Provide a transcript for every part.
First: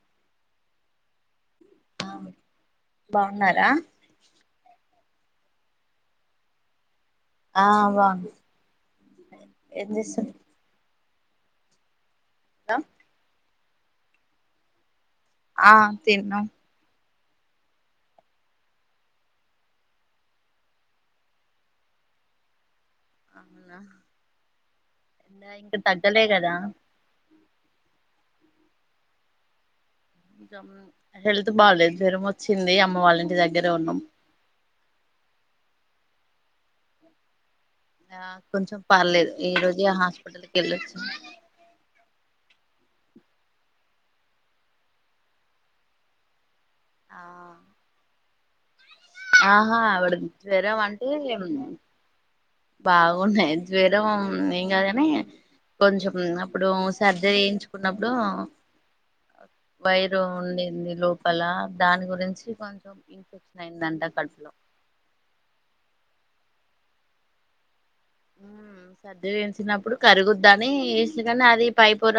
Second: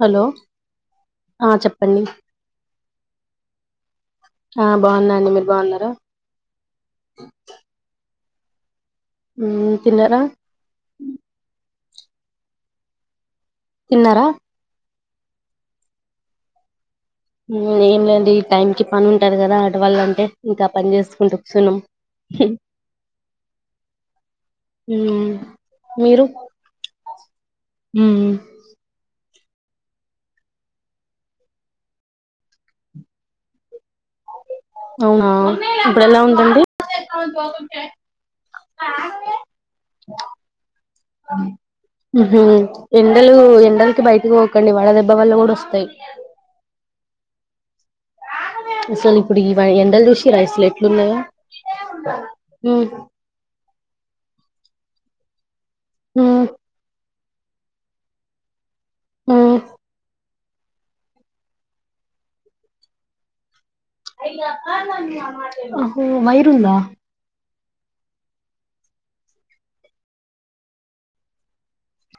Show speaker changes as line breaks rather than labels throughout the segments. Hello ఆ చెప్పండి
బావున్నార
ఆ బాగున్నాండి మీరు బాగున్నారా
ఆ వా
ఉమ్ తిన్నారా
అ
తిన్నారా
ఆ తిన్నాం
ఏం లేదు ఈ టైం కి పని ఉంటారు కదా ఆటువాళ్ళ అంటే ఇంకా పని చేసుకుంటూ కూసోనమ్
అవునా
మ్మ్,
ఇంక తగ్గలే కదా
ఉమ్
ఇంకా ఉమ్ హెల్త్ బాలేదు జ్వరం వచ్చింది అమ్మ వాళ్ళ ఇంటి దగ్గరే ఉన్నాం
అవునా ఇప్పుడు ఎలా ఉందండి
ఆ కొంచెం పర్లేదు ఈ రోజు ఆ హాస్పిటల్కి వెళ్లొచ్చాం
ఉమ్మ్ హు ఎండలు ఎండలకి బయటకి పోకండి వడ దెబ్బ వల్ల కూడా వస్తాయి
ఆ
అసలు ఇప్పుడు ఈ
ఆహా
ఎండలు
ఆవిడ
చూసిరా
జ్వరం అంటే
ఎట్లున్నాయో మ్మ్,
బాగున్నాయి జ్వరం ఇంకా దనే కొంచం
మ్మ్,
అప్పుడు సర్ జ వయించుకున్నప్పుడు
మ్మ్.
వైరు ఉండింది లోపల దాని గురించి కొంచెం ఇన్ఫెక్షన్ అయిందంట కడుపులో
[unintelligible] [unintelligible]
ఉ సర్ది చెంచినప్పుడు కరిగుద్ద అని వేస్తే కాని అది పై పొర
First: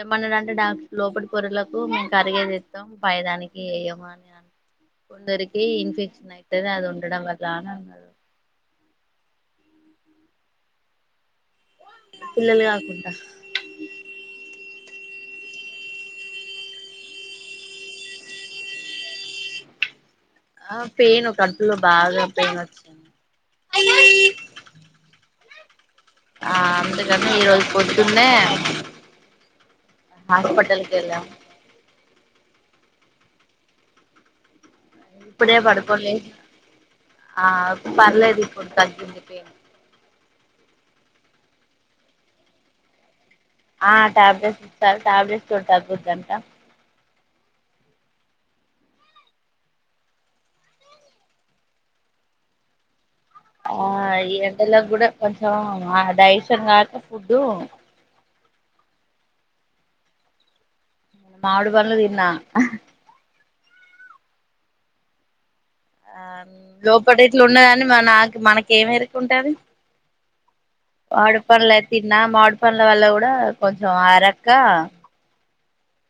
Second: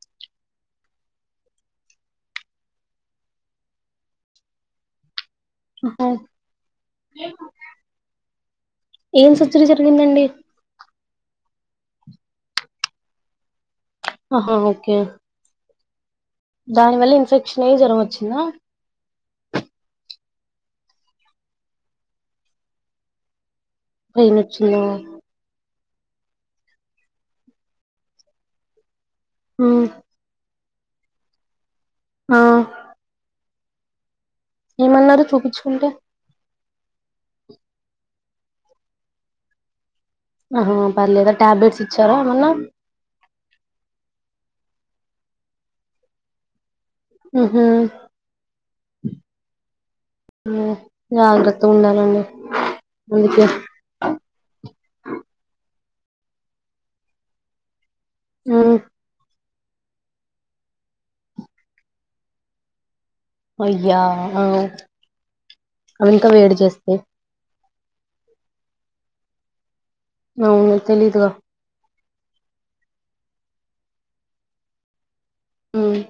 ఏమన్నాడంటే డాక్టర్ లోపలి పొరలకు మేము కరిగేది ఎత్తం పైదానికి వేయము. అని అ కొంతరీకి ఇన్ఫెక్షన్ ఆయితది అది ఉండడం వల్ల ఆని అన్నాడు
ఏం జరిగిందండి
పిల్లలు కాకుండా
ఆహా ఓకే దాని వల్ల ఇన్ఫెక్షన్ అయి జ్వరం వోచ్చిందా
ఆ పెయిన్ కడుపులో బాగా పెయిన్ వచ్చింది
పైనొచ్చింద
ఆ అందుకని ఈరోజు పొద్దున్నే
మ్మ్
హాస్పిటల్ ఏళ్ళం
ఆ ఏమన్నారు
ఇప్పుడే
చూపీచ్చుకుంటే
పడుకొని లేసిన ఆ పర్లేదిప్పుడు తగ్గింది పెయిన్
ఆహా పర్లేదా ట్యాబ్లెట్స్ ఇచ్చారా ఏమన్నా
ఆ ట్యాబ్లెట్స్ ఇచ్చరు టాబ్లెట్స్ తో తగ్గుదంట
హ్ హ్ జాగ్రత్తగ ఉండాలండి అందుకే
ఆ ఈ ఎండలో కూడా కొంచెం ఆ డిజెషన్ కాక ఫుడ్డు
హ్
మావిడి పండ్లు తిన్న
అయ్యా ఆ
ఆ
అవింకా వేడి చేస్తాయి
లోపట [unintelligible] నాకు మనకి ఏమి ఎరుకుంటది
అవును తెలీదుగా
తిన్నా మాడి పండ్ల వల్ల కూడా కొంచెం అరక్క
హ్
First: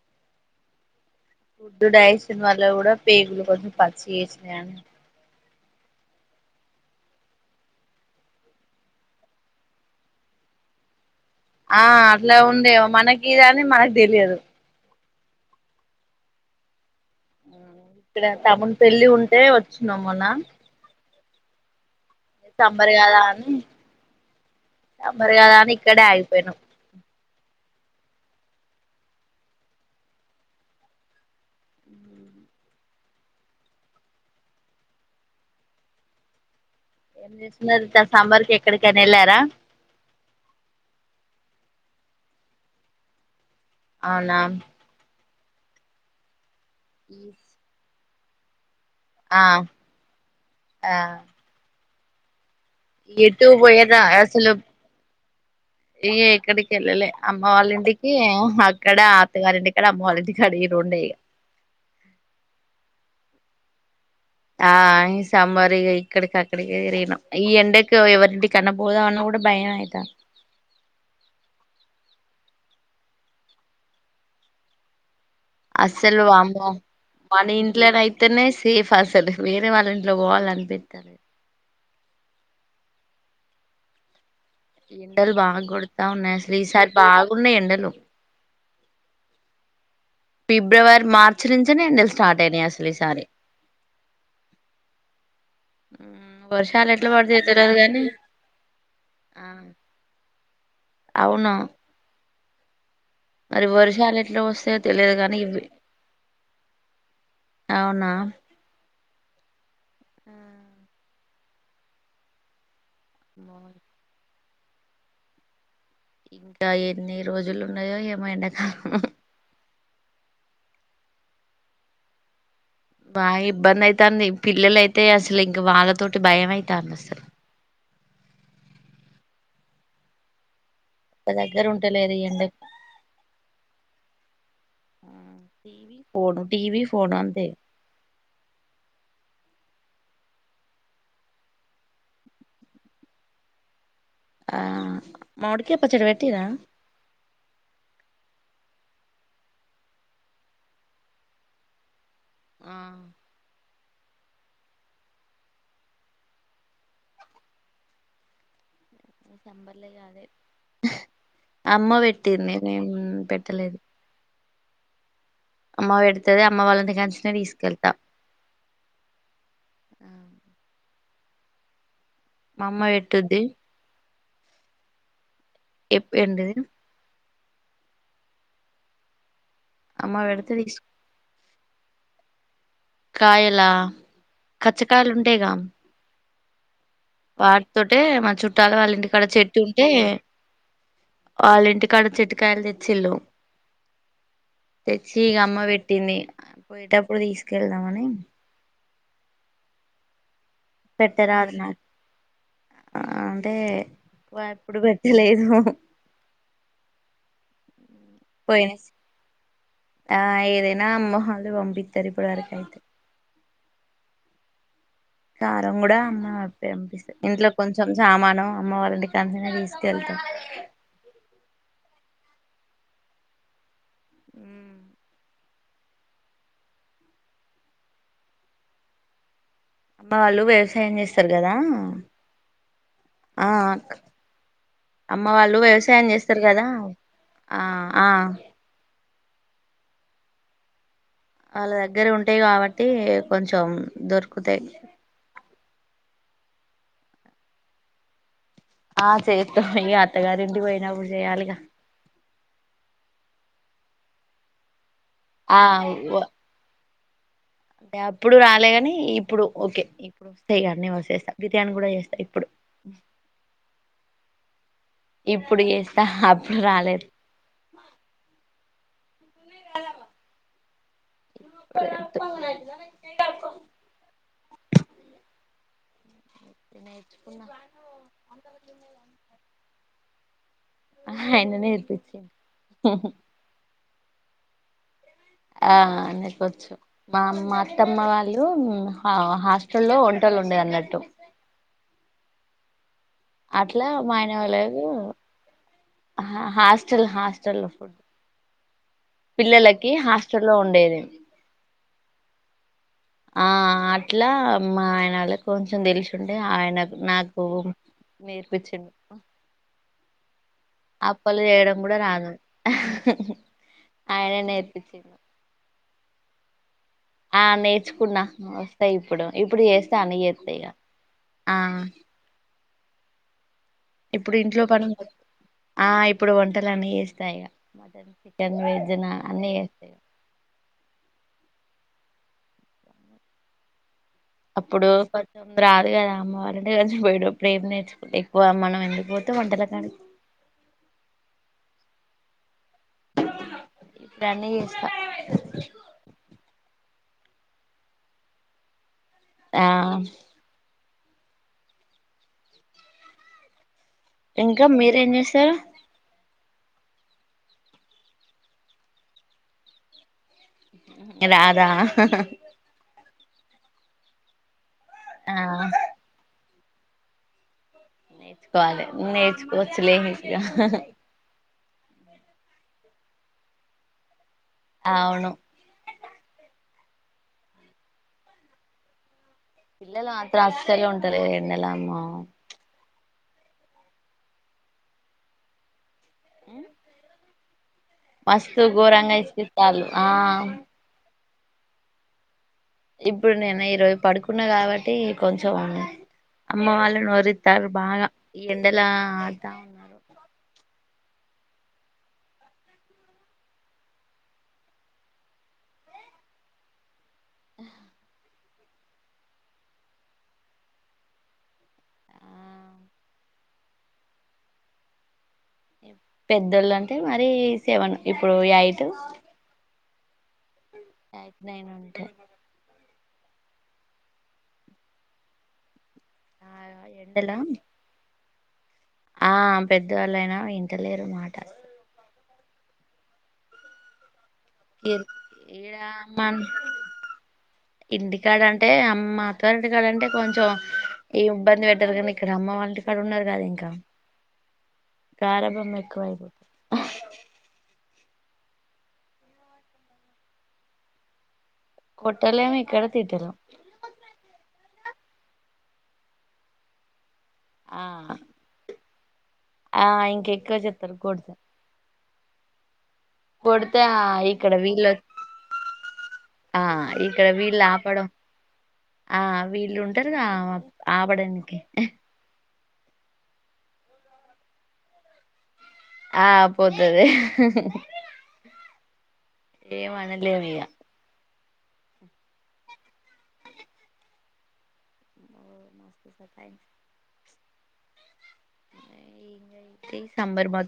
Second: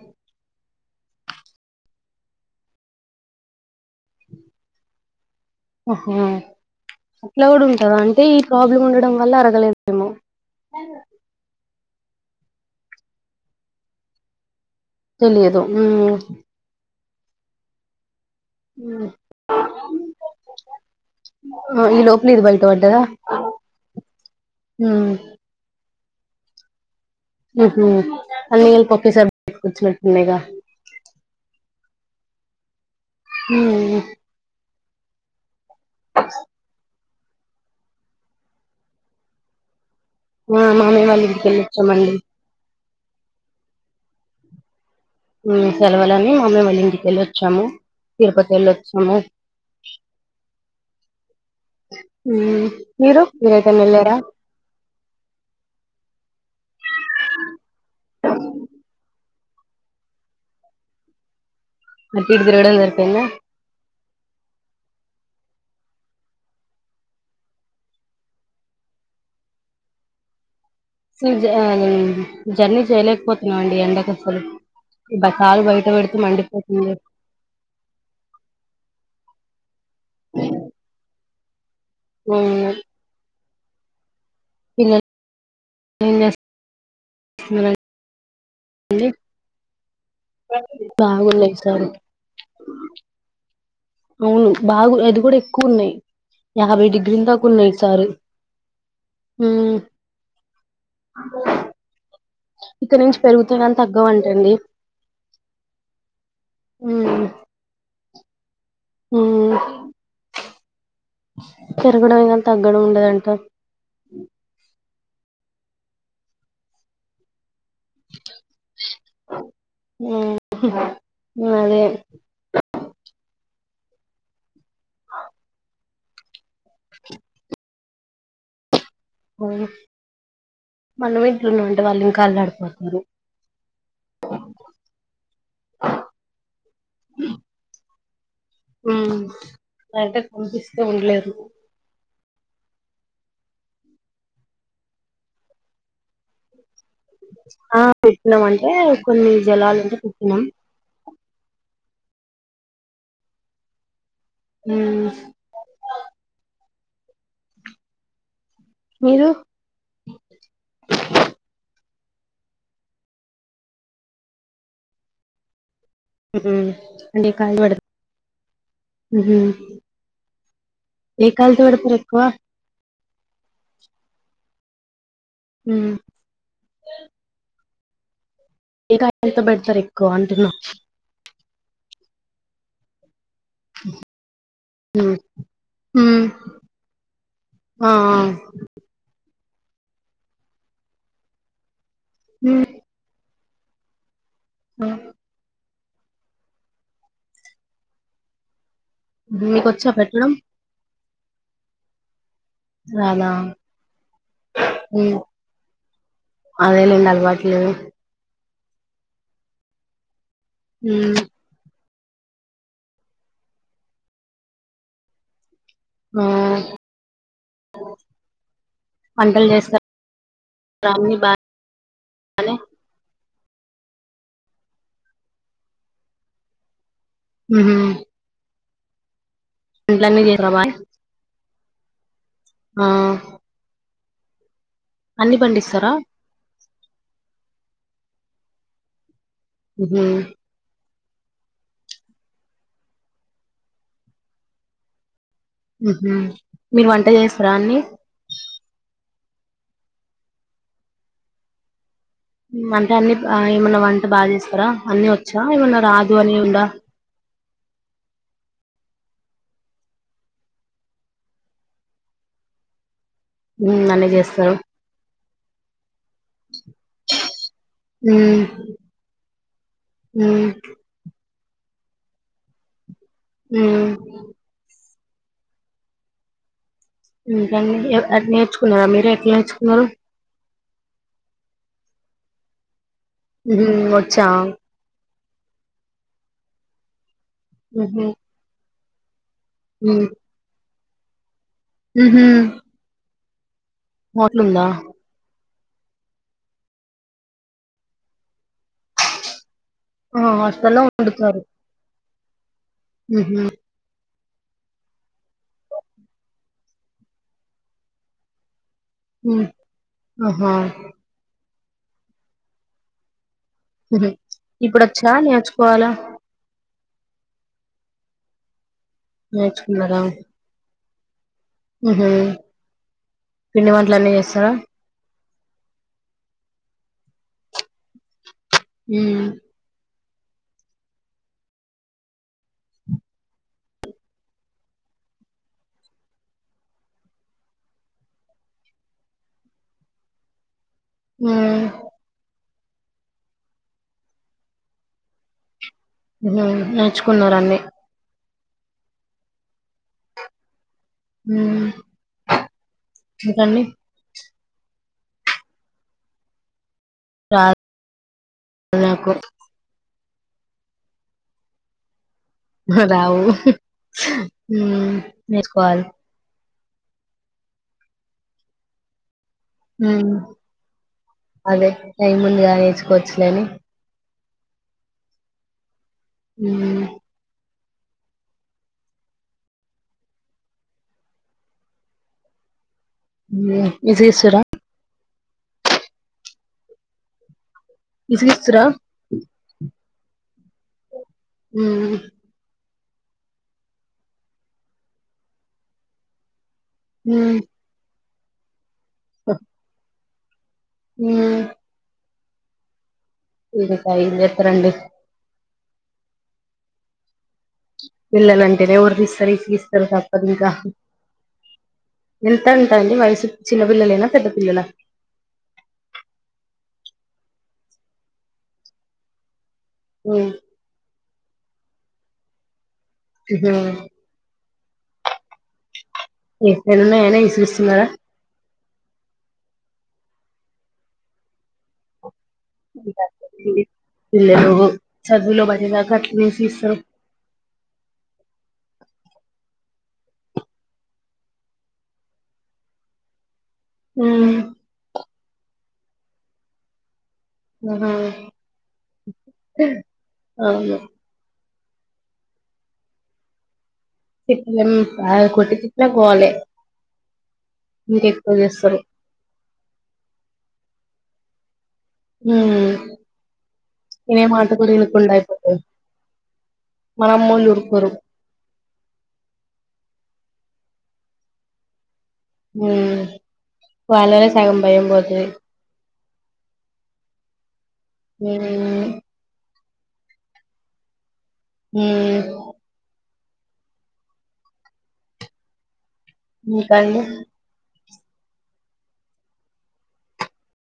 ఫుడ్డు డైజెషన్ వల్ల కూడా పేగులు కొంచెం పచ్చి చేసినయి ఆన్
ఆహా అట్లా కూడా ఉంటందా అంటే ఈ ప్రాబ్లం ఉండడం వల్ల అరగలేదేమో
ఆ అట్లా ఉందేమో మనకి ఇదని మనకు తెలియదు
తెలియదు ఉ
హ్ పిలగాడు పాపం పెళ్ళి ఉంటే వోచ్చినన్నాము మొన్న
ఇ లోప్
సమ్మర్ కాదా అని
మ్మ్
సమ్మర్ కాదా అని ఇ క్కడే అయిపోయినాం
హ్ హ్ అన్ని కలిపి ఒకేసారి [unintelligible] వచ్చినట్టు ఉన్నాయిగా హ్ అ
ఏం చేస్తున్నారు ఈ సారి సమ్మర్ కి ఎక్కడికైనా వెళ్ళారా
ఆ మామయ్య వాళ్ళింటికి వెళ్ళోచామండి
అవునా
హు సెలవులని మామయ్య వాళ్లింటికి ఎల్లోచ్చాము తిరుపతి ఎల్లో
ఆ ఆ
హు
ఎటు పోయేదా అసలు ఏ ఎక్కడికెళ్ళలే అమ్మ వాళ్ళ ఇంటికి ఆహ్ అక్కడ అత్తగారింటికడా అమ్మవాళ్ల ఇంటికాడ ఈ రెండే ఇగ
అటుఇటు తిరగడం సరిపోయిందా
ఆ ఈ సమ్మర్ ఇగ ఇక్కడికి అక్కడికి తిరిగినం ఈ ఎండకు ఎవరింటి కన్న పోదాం అన్న కూడా భయం అయితంది
స ఆ జర్నీ చేయలేకపోతున్నాం అండి ఎండకు అసలు బ- కాలు బయట పెడితే
అసలు వామ్మో
మండిపోతుంది
మన ఇంట్లనయితేనే సేఫ్ అసలు వేరే వాళ్ళ ఇంట్లో పోవలి అనిపితలే
హు
ఎండలు బాగా
ఏం
కొడతాఉన్నాయి అసలు ఈసారి బాగున్నాయి ఎండలు
ఏ [unintelligible]
ఫిబ్రవరి మార్చి నుంచినే
ఈసారి
ఎండలు స్టార్ట్ అయినయి అసలు ఈసారి
అవును బాగు అది కూడా ఎక్కువ ఉన్నాయి
మ్మ్
యాభై
వర్షాలు ఎట్లా
డిగ్రీల
పడతాయో
దాకా ఉన్నాయి
తెలియదు గాని
సారి
ఆ
హూ
అవును
[inaudible]
మరి వర్షాలు ఎట్లా వస్తాయో తెలియదు కానీ ఇవి అవునా
హూ
ఆ
పెరగడమే కానీ తగ్ గ్గడం ఉండదంట
అమ్మో, ఇంకా ఎన్ని రోజులు ఉన్నయో ఏమో ఎండకాలం
ఉమ్ అదే
బా ఇబ్బందయితాంది పిల్లల అయితే అసలు ఇంకా వాళ్ళతో భయమయి తాంద అసల్
అవును మనమే
ఒక దగ్గర
ఇంట్లున్నామంటే వాళ్ళు
ఉంటలేరు
ఇంకా
ఈ ఎండకు
అల్లాడిపోతారు
ఆ, టీవీ ఫోను టీవీ ఫోను అంతే
ఉమ్ నాట కంపిస్త ఉండలేరు
ఆ మామిడికాయ పచ్చడ పెట్టిర్రా
ఆ పెట్నం అంటే కొన్ని జలాలుంటే పెట్టిన
ఆ
ఉమ్ మీరు
అమ్మ పె ట్టింది నేన్ పెట్టలేదు అమ్మ పెడుతది
ఉహూ
అమ్మ వాళ్ళ
అంటే
ఇంటికాంచనే
కాయ
తీసుకెళ్తా
ఉహూ ఏ కాలు తడప
మామ్మ పెట్ టుద్ది
ఉమ్
ఎప్పు ఏంటిది
ఏ కాయతో బడ్ సరి
అమ్మ
ఎక్కువంటున్నా
పెడితే తీసు కాయలా కచ్చకాయలు
ఉమ్
ఉంటాయిగా
ఉమ్ ఆ
వాటితోటే మా చుట్టాల వాళ్ళ ఇంటికాడ చెట్ ట్టుంటే వాళ్ళ ఇంటి కడ చెట్టు కాయలు తెచ్చిల్లు తెచ్చీ ఇగ అమ్మ పెట్ పట్టింది పోయేటప్పుడు తీసుకెళ్దాంమని
మి కొచ్చా పెట్టడం
పెట్ట రాదన్నారు
రాదా
ఎప్పుడు
మ్మ్
పెట్టలేదు
అదేలేండి అలవాట్లు
పోయినిస్ ఆ ఏదైనా
ఉమ్
అమ్మ మళ్ళీ పంపిత్ తరిపుడాకాయితే కారం కూడా
ఆ
అమ్మ పంపిస్తాంది ఇంట్లో కొంచెం సామానం అమ్మ వాళ్ళ ఇంటికాడి
వంటలు
నుండే
చేస్తారా
తీసుకెళ్తాం
అన్ని బాగా [inaudible]
మ్మ్
హ్మ్ హు
అమ్మ వాళ్ళు
బాయ్
వ్యవసాయం చేస్తారు కదా
ఆ
ఆ అమ్మ
అన్ని
వాళ్ళు
పండిస్తారా
వ్యవసాయం చేస్తారు కదా ఆ ఆ
హ్మ్
వాళ్ళ దగ్గర ఉంటాయి కాబట్టి కొంచెం దొరుకుతాయ్
హ్మ్ హు మీరు వంట చేస్తారా అన్ని
ఆ చేస్తా ఇ అత్తగారింటికి పోయినప్పుడు చెయాలిగా
వంట అన్ని ఏమన్నా వంట బాచేస్తారా అన్ని వచ్చా ఏమన్నా రాదు అని ఉంద
టే అప్పుడు రాలేగాని ఇప్పుడు ఓకే ఇప్పుడు వస్తాయి కానీ వసేస్తా బిర్యానీ కూడా చేస్తా ఇప్పుడు
హ్మ్ అన్ని చేస్తారు
ఇప్పుడు చేస్తా అప్పుడు రాలేదు
హ్మ్ హ్మ్ హ్మ్
నేర్చుకున్నా
ఇంకా అండి నేర్చుకున్నారా మీరు ఎట్లా నేర్చుకున్నారు
అయన నేర్పిచ్చ
హ్మ్ వచ్చా
ఆ అనుకోచ్చు మా అమ్మ అత్తమ్మ
ఉహు
వాళ్ళు అ హాస్టల్లో వొంటలు వొండేవి అన్నట్ టు
హ్మ్ హు
అట్లా మా ఆయన వాళగు హా హాస్టల్ హాస్టల్ ఫుడ్ పిల్లల
ఆ హాస్టల్లో వండుతారు హ్మ్ హు
ఆ అట్లా మా ఆయన వాళ్ళ కొంచెం తెలిసుంటే ఆయన నాకు నేర్పించిం
హ్మ్ ఆ
అప్పులు చేయడం ముడ రాదు
హ్మ్
ఆయన
ఇప్పుడు వచ్చా
నేర్పించిండు
నేర్చుకోవాలా
ఆ నేర్చుకున్నా ఇప్పుడు ఇప్పుడు చేస్తా అన్నీ చేత్తా ఇగ ఆ
హ్మ్ హు పిండి వంటల అన్నీ
ఇప్పుడు
చేస్తారా
ఇంట్లో పని ఆ ఇప్పుడు వంటలు అన్న చేస్తా ఇగా చికెన్ వెజ్ నా
ఉమ్
అన్ని చేస్తా ఇగా అప్పుడు కొంచం రాదు కదా అమ్మ వాళ్ళంటే కొంచము [inaudible] ప్రేమ నేర్చుకుంటే ఎక్కువ మనం ఎందుకు వంటల వంటల కాడికి
ఉ
ఇప్పుడన్నీ చేస్తా
చ్చుకున్నారు అన్ని
ఆ
ఉమ్ ఇంకండి
ఇంకా మీరేం చేస్తారు
రాదు నాకు
రాదా
రావు
ఆ
నేర్చుకోవాల్
నేర్చుకోవాలి నే కోచు లే
ఉమ్
ఇగ
అదే టైం ఉందిగా నేర్చుకోవచ్చు లే అని
అవును
ఉ
పిల్లలు అత్ర అస్సలు ఉంటాలె ఎన్నెలా అమ్మ
విసిగిస్తారా
ఉ మస్తు
విసిగిస్తురా
గోరంగా ఇస్తకితాలు ఆ
ఉ
ఇప్పుడు నేను ఈరోజ పడుకున్నా కాబట్టి కొంచెం అమ్మ వాళ్ళు
ఉమ్
నోరితారు బాగా ఎన్ ఎండల ఆడత ఉన్నారు
ఉ మీరు ఇక ఏం చేత్తరండి పిల్లలన్ టెనే ఓర్లిస్తారు ఇసిగిస్తారు తప్పదు ఇంకా
ఆ
ఎంత అంటాండి వయసు చిన్న పిల్లలేనా పెద్ద పిల్లల
పెద్దోళ్ళు అంటే మరి సెవెన్ ఇప్పుడు ఎయిట్
ఉ
ఎయిట్ట్నైన్ ఉంటయి
ఉహు
ఆ
ఎయిట్ట్నైన్ అయిన
ఎండల
ఇసిగిస్తున్నారా
ఆ పెద్దవాళ్ళయినా ఇంటలేరుమాట
ఇ
ఈడ అమ్మ
అట్లనేసి ఇస్తారు
ఇంటికాడ అంటే అమ్ మాతార్ ఇంటి కండంటె కొంచెం ఈ ఇబ్బంది పెట్టారు కానీ ఇక్కడ అమ్మ వాళ్ళింటి కాడ ఉన్నారు కద ఇం
ఉ
గారభమ్ ఎక్కువై పోతు
అహా అవును
కొట్టలేం ఇక్కడ తిట్టలేం
తిట్టలేం కొట్ తిట్టిన పోవాలే మీరు
ఆ
ఎక్కువ చేస్తారు
ఆ ఇంకెక్కువ చెప్తారు కొడితే
హ్మ్
కొడితే ఆ ఇక్కడ వీళ్ల
అయిపోతారు
ఆ
మన
ఇక్కడ
అమ్మోళ్ళు
వీళ్ళు
ఊరుకోరు
ఆపడం ఆ వీళుంట ఉంటరుగా ఆపడానికి
ఉ పోలల సగం భయం పోతది
ఆ పోతది
ఉమ్
ఏమనలేదు ఇగ
హ్మ్
మస్తు సతాయించింది
మిక అండి
ఇదేంటి సాంబార్ బద్